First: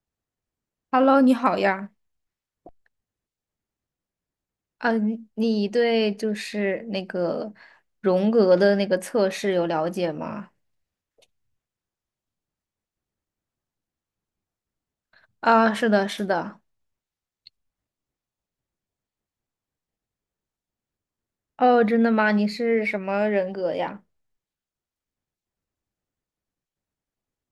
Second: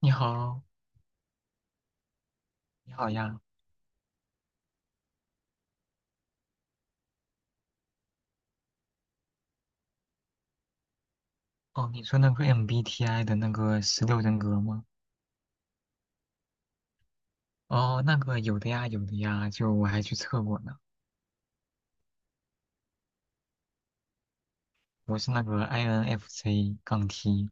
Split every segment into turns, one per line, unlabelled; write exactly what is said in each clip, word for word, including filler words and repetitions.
你好，
Hello，你好呀。
你好呀。
嗯，你对就是那个荣格的那个测试有了解吗？
哦，你说那个 M B T I 的那个十六人格吗？
啊，是的，是的。
哦，那个有的呀，有的呀，就我还去测过呢。
哦，真的吗？你是什么人格呀？
我是那个 I N F J 杠 T。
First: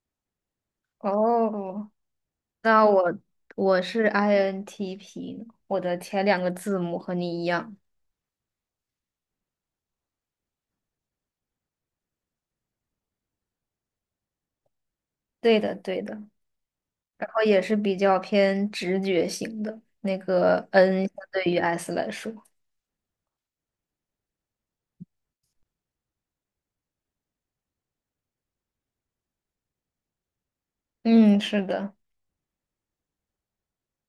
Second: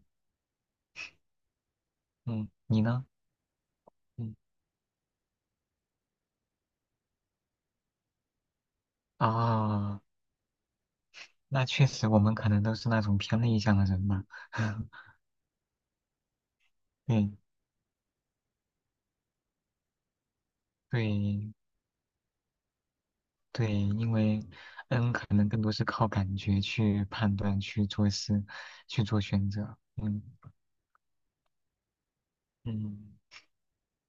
哦，
嗯，你
那
呢？
我我是
嗯，
I N T P，我的前两个字母和你一样。
哦，那确实，我们可能都是那种偏内向的人吧。
对的，对的。然
对
后也是比较偏直觉型的，那个 N 相对
对
于 S 来说。
对，因为 N 可能更多是靠感觉去判断、去做事、去做选择。嗯
嗯，是的。
嗯，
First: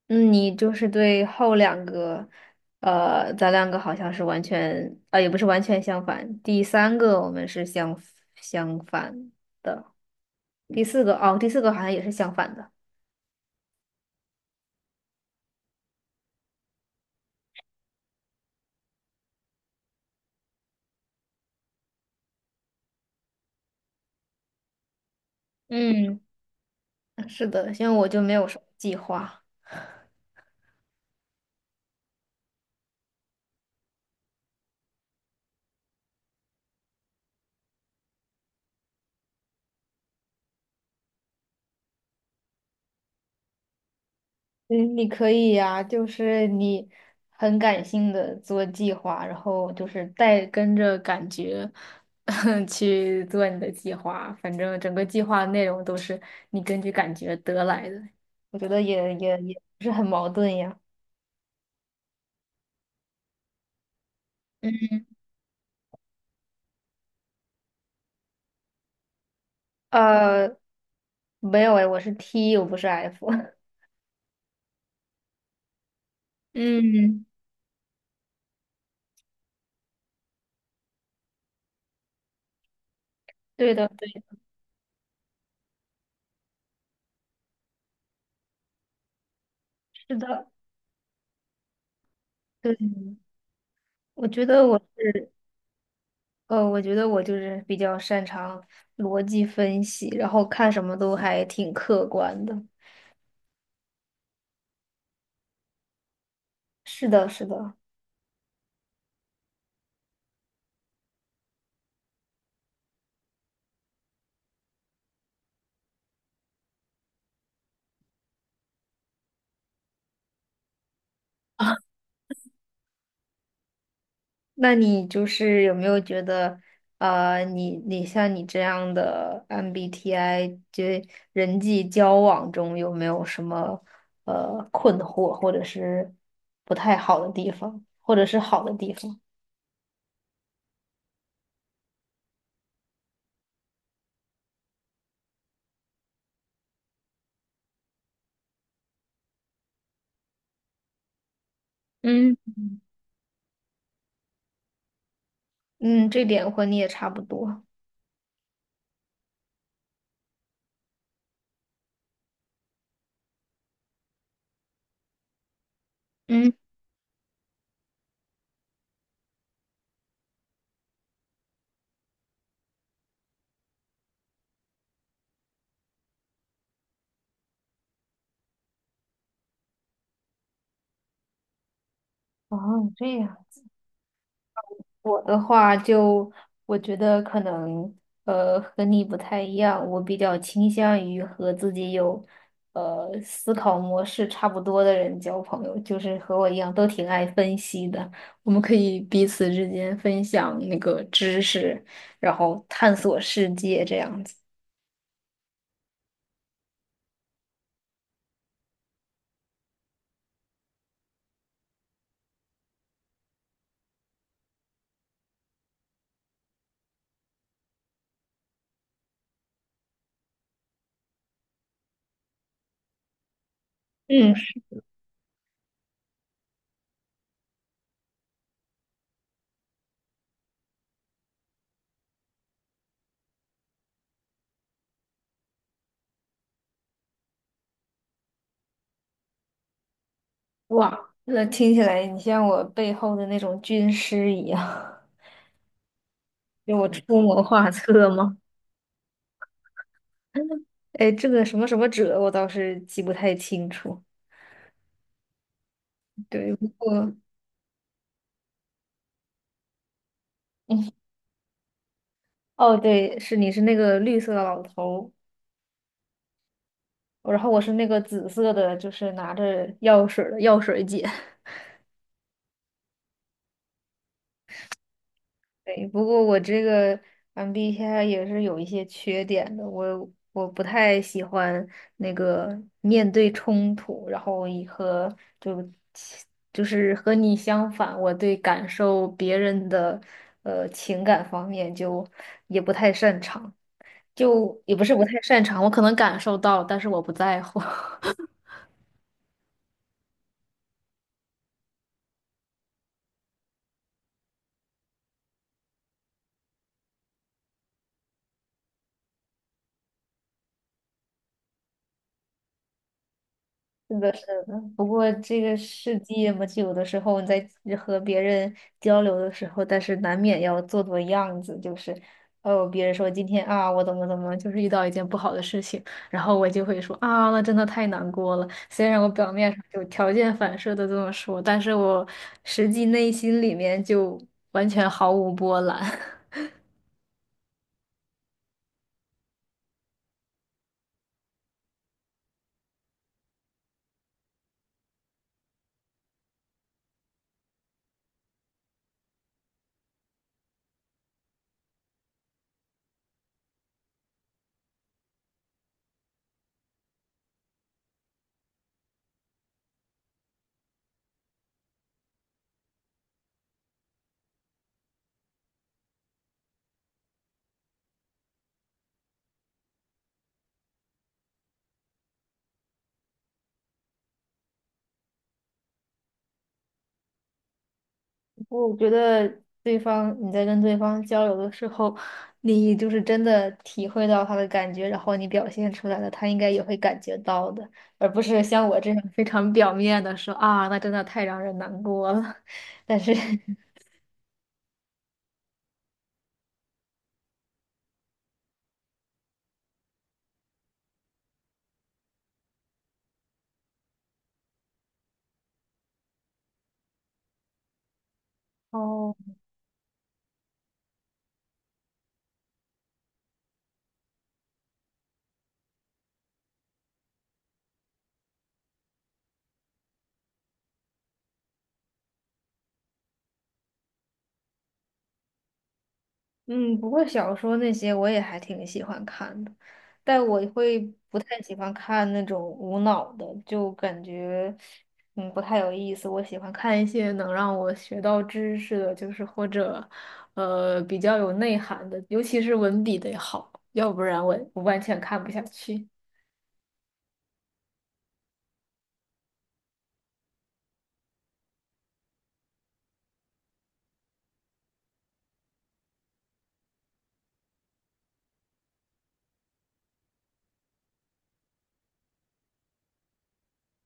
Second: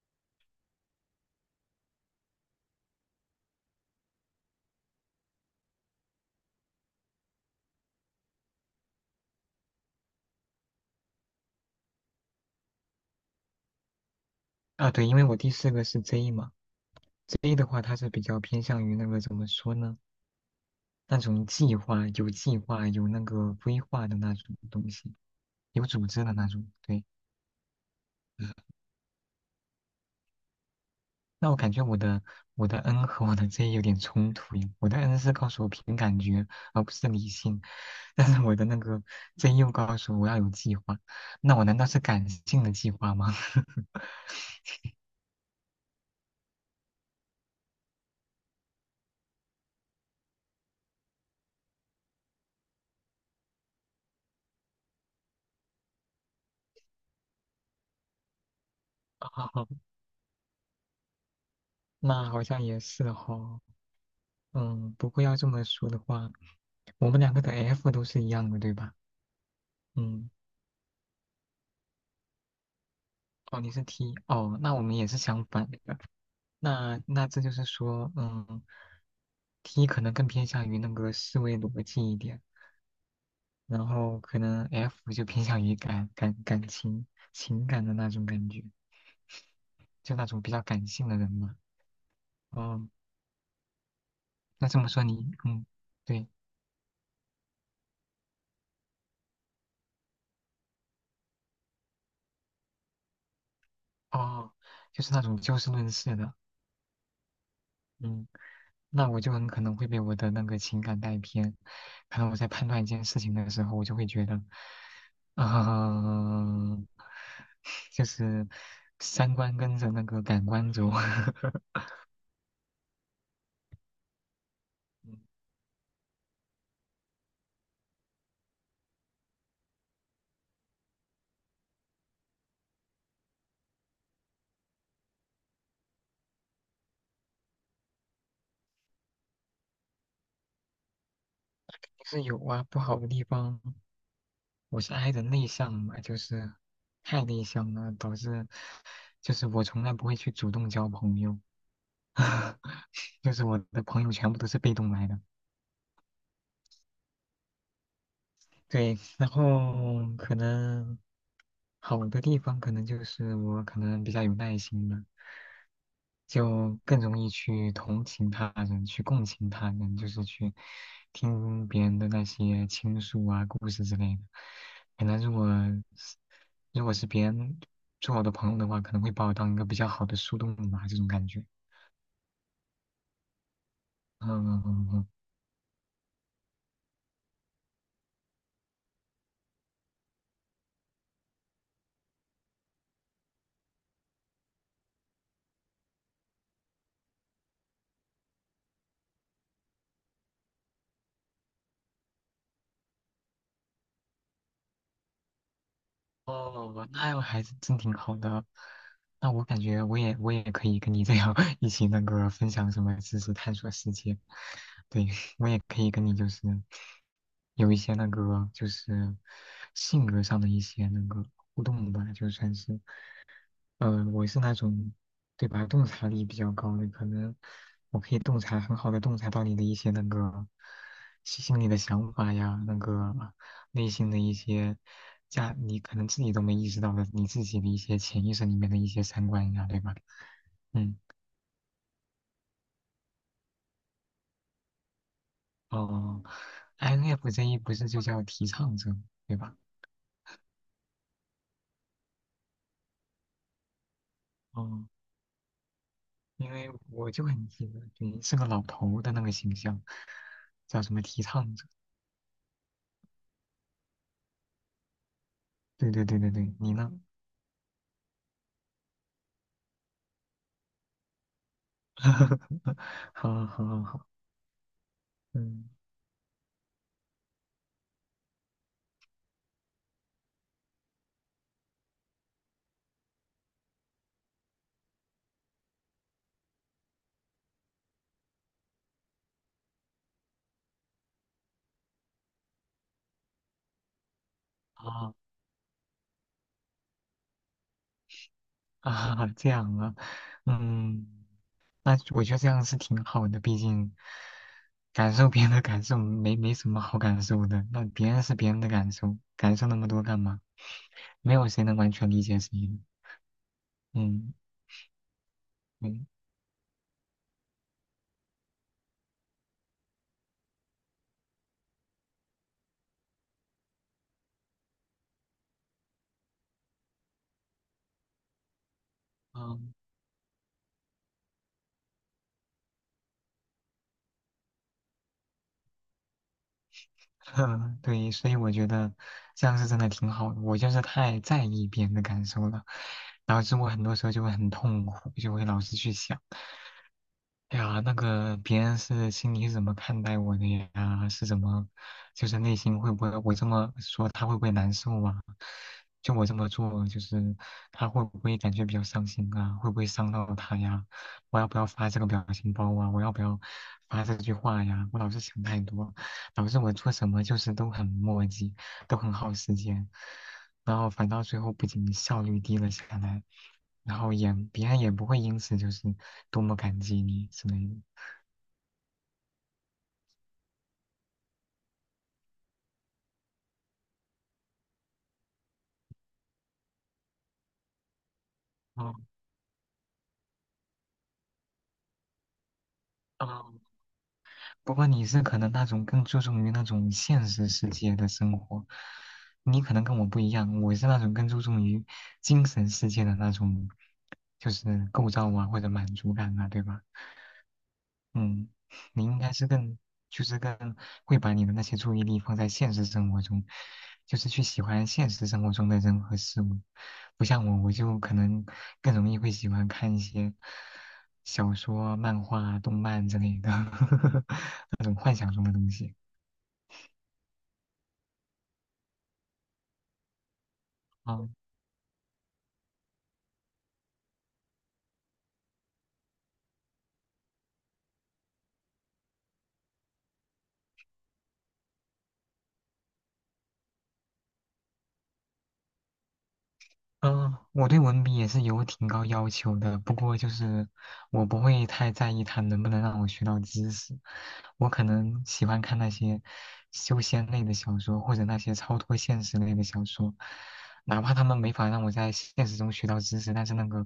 嗯，你就是对后两个，呃，咱两个好像是完全啊，也不是完全相反。第三个我们是相相反的，第四个哦，第四个好像也是相反的。
啊，对，因为我第四个是 J 嘛。A 的话，它是比较偏向于那个怎么说呢？那种计划、有计划、有那个规划的那种东西，有组
嗯，
织的那种。对，
是的，因为我就没有什么计划。
那我感觉我的我的 N 和我的 Z 有点冲突耶。我的 N 是告诉我凭感觉，而不是理性，但是我的那个 Z 又告诉我要有计划。那我难道是感性的计划吗？
嗯，你可以呀、就是你很感性的做计划，然后就是带跟着感觉 去做你的计划，反正整个计划内容都是你根据感觉得来的，我觉得也也也
哦，
不是很矛盾呀。
那好像也是哦。嗯，不过要这么说的话，我们两个的 F 都是一样的，对吧？嗯。
呃，没有哎，我是 T，我不是 F。
哦，你是 T 哦，那我们也是相反的。那
嗯，
那这就是说，嗯，T 可能更偏向于那个思维逻辑一点，
对
然
的，对，
后可能 F 就偏向于感感感情情感的那种感觉，就
是
那种
的，
比较感性的人嘛。
对，
哦，
我觉得
那
我
这么说你，
是。
嗯，对，
呃，我觉得我就是比较擅长逻辑分析，然后看什么都还挺客观的。
哦，就是那种就事论事的，
是的，是的。
嗯。那我就很可能会被我的那个情感带偏。可能我在判断一件事情的时候，我就会觉得，嗯、就是三观跟着那个感官走。
那你就
嗯
是有没有觉得，呃，你你像你这样的 M B T I，就人际交往中有没有什么呃困惑，或者是不太好的地方，或者是好的地方？
就是有啊，不好的地方，我是 I 人内向嘛，就是太内向了，导致就是我从来不会去主动交朋友，
嗯
就是我的朋友全部都是被动来的。
嗯，这点和你也差不多。
对，然后可能好的地方可能就是我可能比较有耐心吧，
嗯，
就更容易去同情他人，去共情他人，就是去听别人的那些倾诉啊、故事之类的。可能如果是如果是别人做我的朋友的话，可能会把我当一个比较好的树洞吧，这种感觉。
哦，这样。
嗯嗯嗯嗯
我的话就，我觉得可能呃和你不太一样，我比较倾向于和自己有呃思考模式差不多的人交朋友，就是和我一样都挺爱分析的。我们可以彼此之间分享那个知识，然后探索世界这样子。
哦，那样还是真挺好的。那我感觉我也我也可以跟你这样 一起那个分享什么知识，探索世界。对，我也可以跟你就是有一些那个就是性格上的一些那个互动吧，就算是。嗯、呃我
嗯，
是那种对吧，洞察力比较高的，可能我可以洞察很好的洞察到你的一些那个心心里的想法呀，那个内心的一些价，你可能自己都没意识到的，你自己的一些潜意识里面的一些三观呀，对吧？嗯，
哇，那听起来你像我背后的那种军师一样，
哦
就我出谋
，I N F J
划
不是就
策
叫
吗？
提倡者，对吧？
哎，这个什么什么者，我倒是记不太清楚。
哦，因
对，不
为我
过
就很记得你是个老头的那个形象，叫什么提倡者？
哦，对，是你是那个绿色的老头
对对对对对，你呢？
儿，然后我是那个紫色的，就是拿着药水儿的药水姐。
好好好好，嗯，
对，不过我这个 M B T I 也是有一些缺点的，我我不太喜欢那个面对冲突，然后以和就就是和你相反，我对感受别人的呃情感方面就也不太擅长，就也不是不
啊
太擅长，我可能感受到，但是我不在乎。
啊，这样啊，嗯，那我觉得这样是挺好的，毕竟感受别人的感受没没什么好感受的，那别人是别人的感受，感受那么多干嘛？没有谁能完全理解谁的，
是的，是
嗯
的。不过这个世
嗯
界嘛，就有的时候你在和别人交流的时候，但是难免要做做样子，就是哦，别人说今天啊，我怎么怎么，就是遇到一件不好的事情，然后我就会说啊，那真的太难过了。虽然我表面上
嗯，
就条件反射的这么说，但是我实际内心里面就完全毫无波澜。
对，所以我觉得这样是真的挺好的，我就是太在意别人的感受了，导致我很多时候就会很痛苦，就会老是去想。哎呀，那个别人是心里是怎么看待我的呀？是怎么，就是内心会不会我这么说他会不会难受啊？就我这么做，就是他会不会感觉比较伤心啊？会不会伤到他呀？我要不要发这个表情包啊？我要不要发这句话呀？我老是想太多，导致我做什么就是都很磨叽。都很耗时间，然后反倒最后不仅效率低了下来，然后也别人也不会因此就是多么感激你之类的。
我觉得对方你在跟对方交流的时候，你就是真的体会到他的感觉，然后你表现出来了，他应该也会感觉到的，而不是像我这
哦
样非常表面的说啊，那真的太让人难过了。但是，
哦，不过你是可能那种更注重于那种现实世界的生活，你可能跟我不一样，我是那种更注重于精神世界的那种，就是构造啊或者满足感啊，对吧？嗯，你
哦。
应该是更，就是更会把你的那些注意力放在现实生活中，就是去喜欢现实生活中的人和事物，不像我，我就可能更容易会喜欢看一些小说、漫画、动漫之类的 那种幻想中的东西。
嗯，不过小说那些我也还挺喜欢看的，但我会不
啊。
太喜欢看那种无脑的，就感觉嗯不太有意思。我喜欢看一些能让我学到知识的，就是或者呃比较有内涵的，尤其是文笔得好，要不然我我完全看不下去。
嗯，我对文笔也是有挺高要求的，不过就是我不会太在意它能不能让我学到知识，我可能喜欢看那些修仙类的小说，或者那些超脱现实类的小说，哪怕他们没法让我在现实中学到知识，但是那个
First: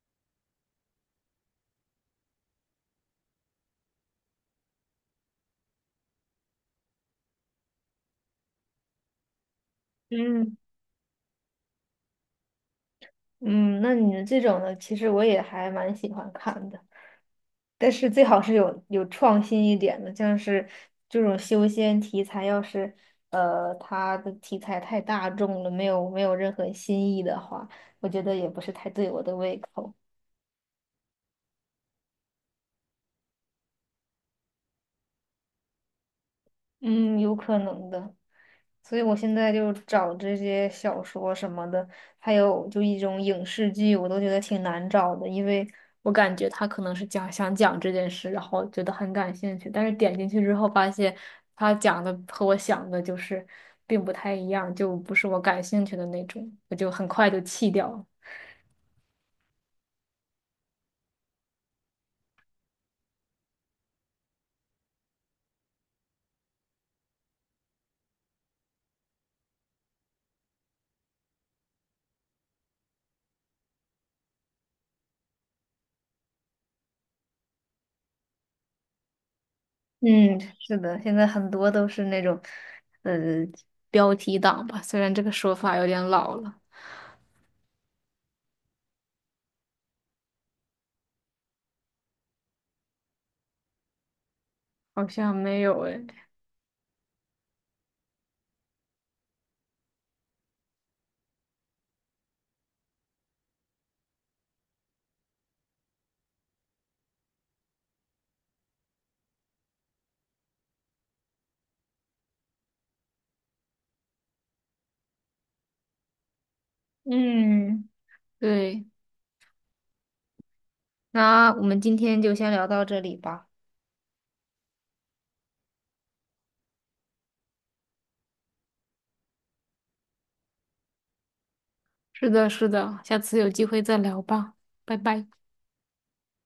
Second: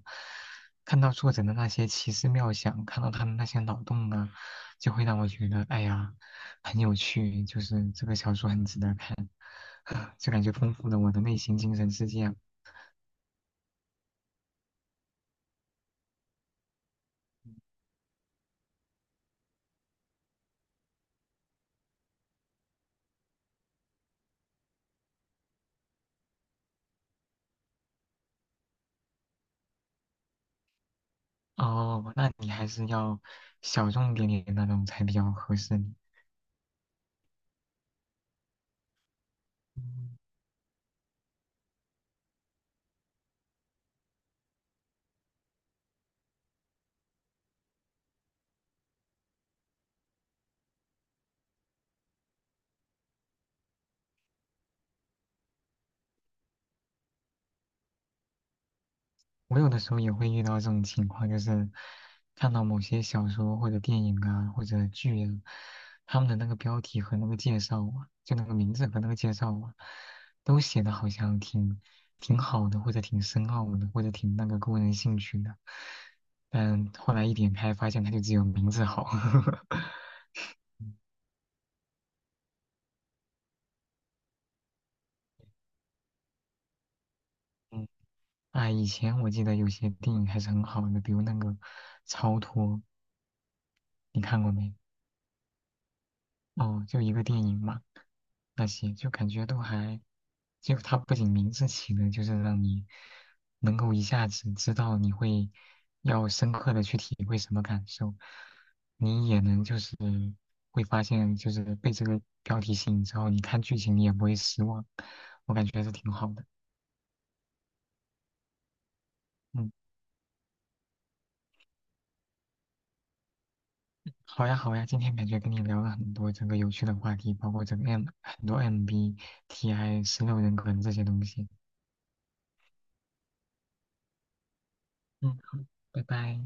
看到作者的那些奇思妙想，看到他们那些脑洞啊，就会让我觉得哎呀很有趣，就是这个小说很值得看，就感觉
嗯
丰富了我的内心精神世界啊。
嗯，那你的这种呢，其实我也还蛮喜欢看的。但是最好是有有创新一点的，像是这种修仙题材，要是呃它的题材太大众了，没有没有任何新意的话，我觉得也不是太对我的胃口。
哦，那你还是要小众点点那种才比较合适你。
嗯，有可能的。所以我现在就找
嗯
这些小说什么的，还有就一种影视剧，我都觉得挺难找的，因为我感觉他可能是讲想讲这件事，然后觉得很感兴趣，但是点进去之后发现他讲的和我想的就是并不太一样，就不是我感兴趣的那种，我就很快就弃掉了。
我有的时候也会遇到这种情况，就是看到某些小说或者电影啊或者剧啊，他们的那个标题和那个介绍啊，就那个名字和那个介绍啊，都写的好像挺挺好的，或者挺深奥的，或者挺那个勾人兴趣的。但后来一点开，发现它就只有名字好。
嗯，是的，现在很多都是那种，呃，标题党吧，虽然这个说法有点老了，
嗯啊，以前我记得有些电影还是很好的，比如那个《超脱》，你看过没？
好像没有诶。
哦，就一个电影嘛，那些就感觉都还，就它不仅名字起的，就是让你能够一下子知道你会要深刻的去体会什么感受，你也能就是会发现，就是被这个标题吸引之后，你看剧情你也不会失望，我感觉还是挺好的。
嗯，对，
嗯。
那我们今天就先聊到这里吧。
好呀，好呀，今天感觉跟你聊了很多整个有趣的话题，包括整个 M 很多 M B T I 十六人格这些东西。
是的，是的，下次有机会再聊吧，拜拜。
嗯，好，拜拜。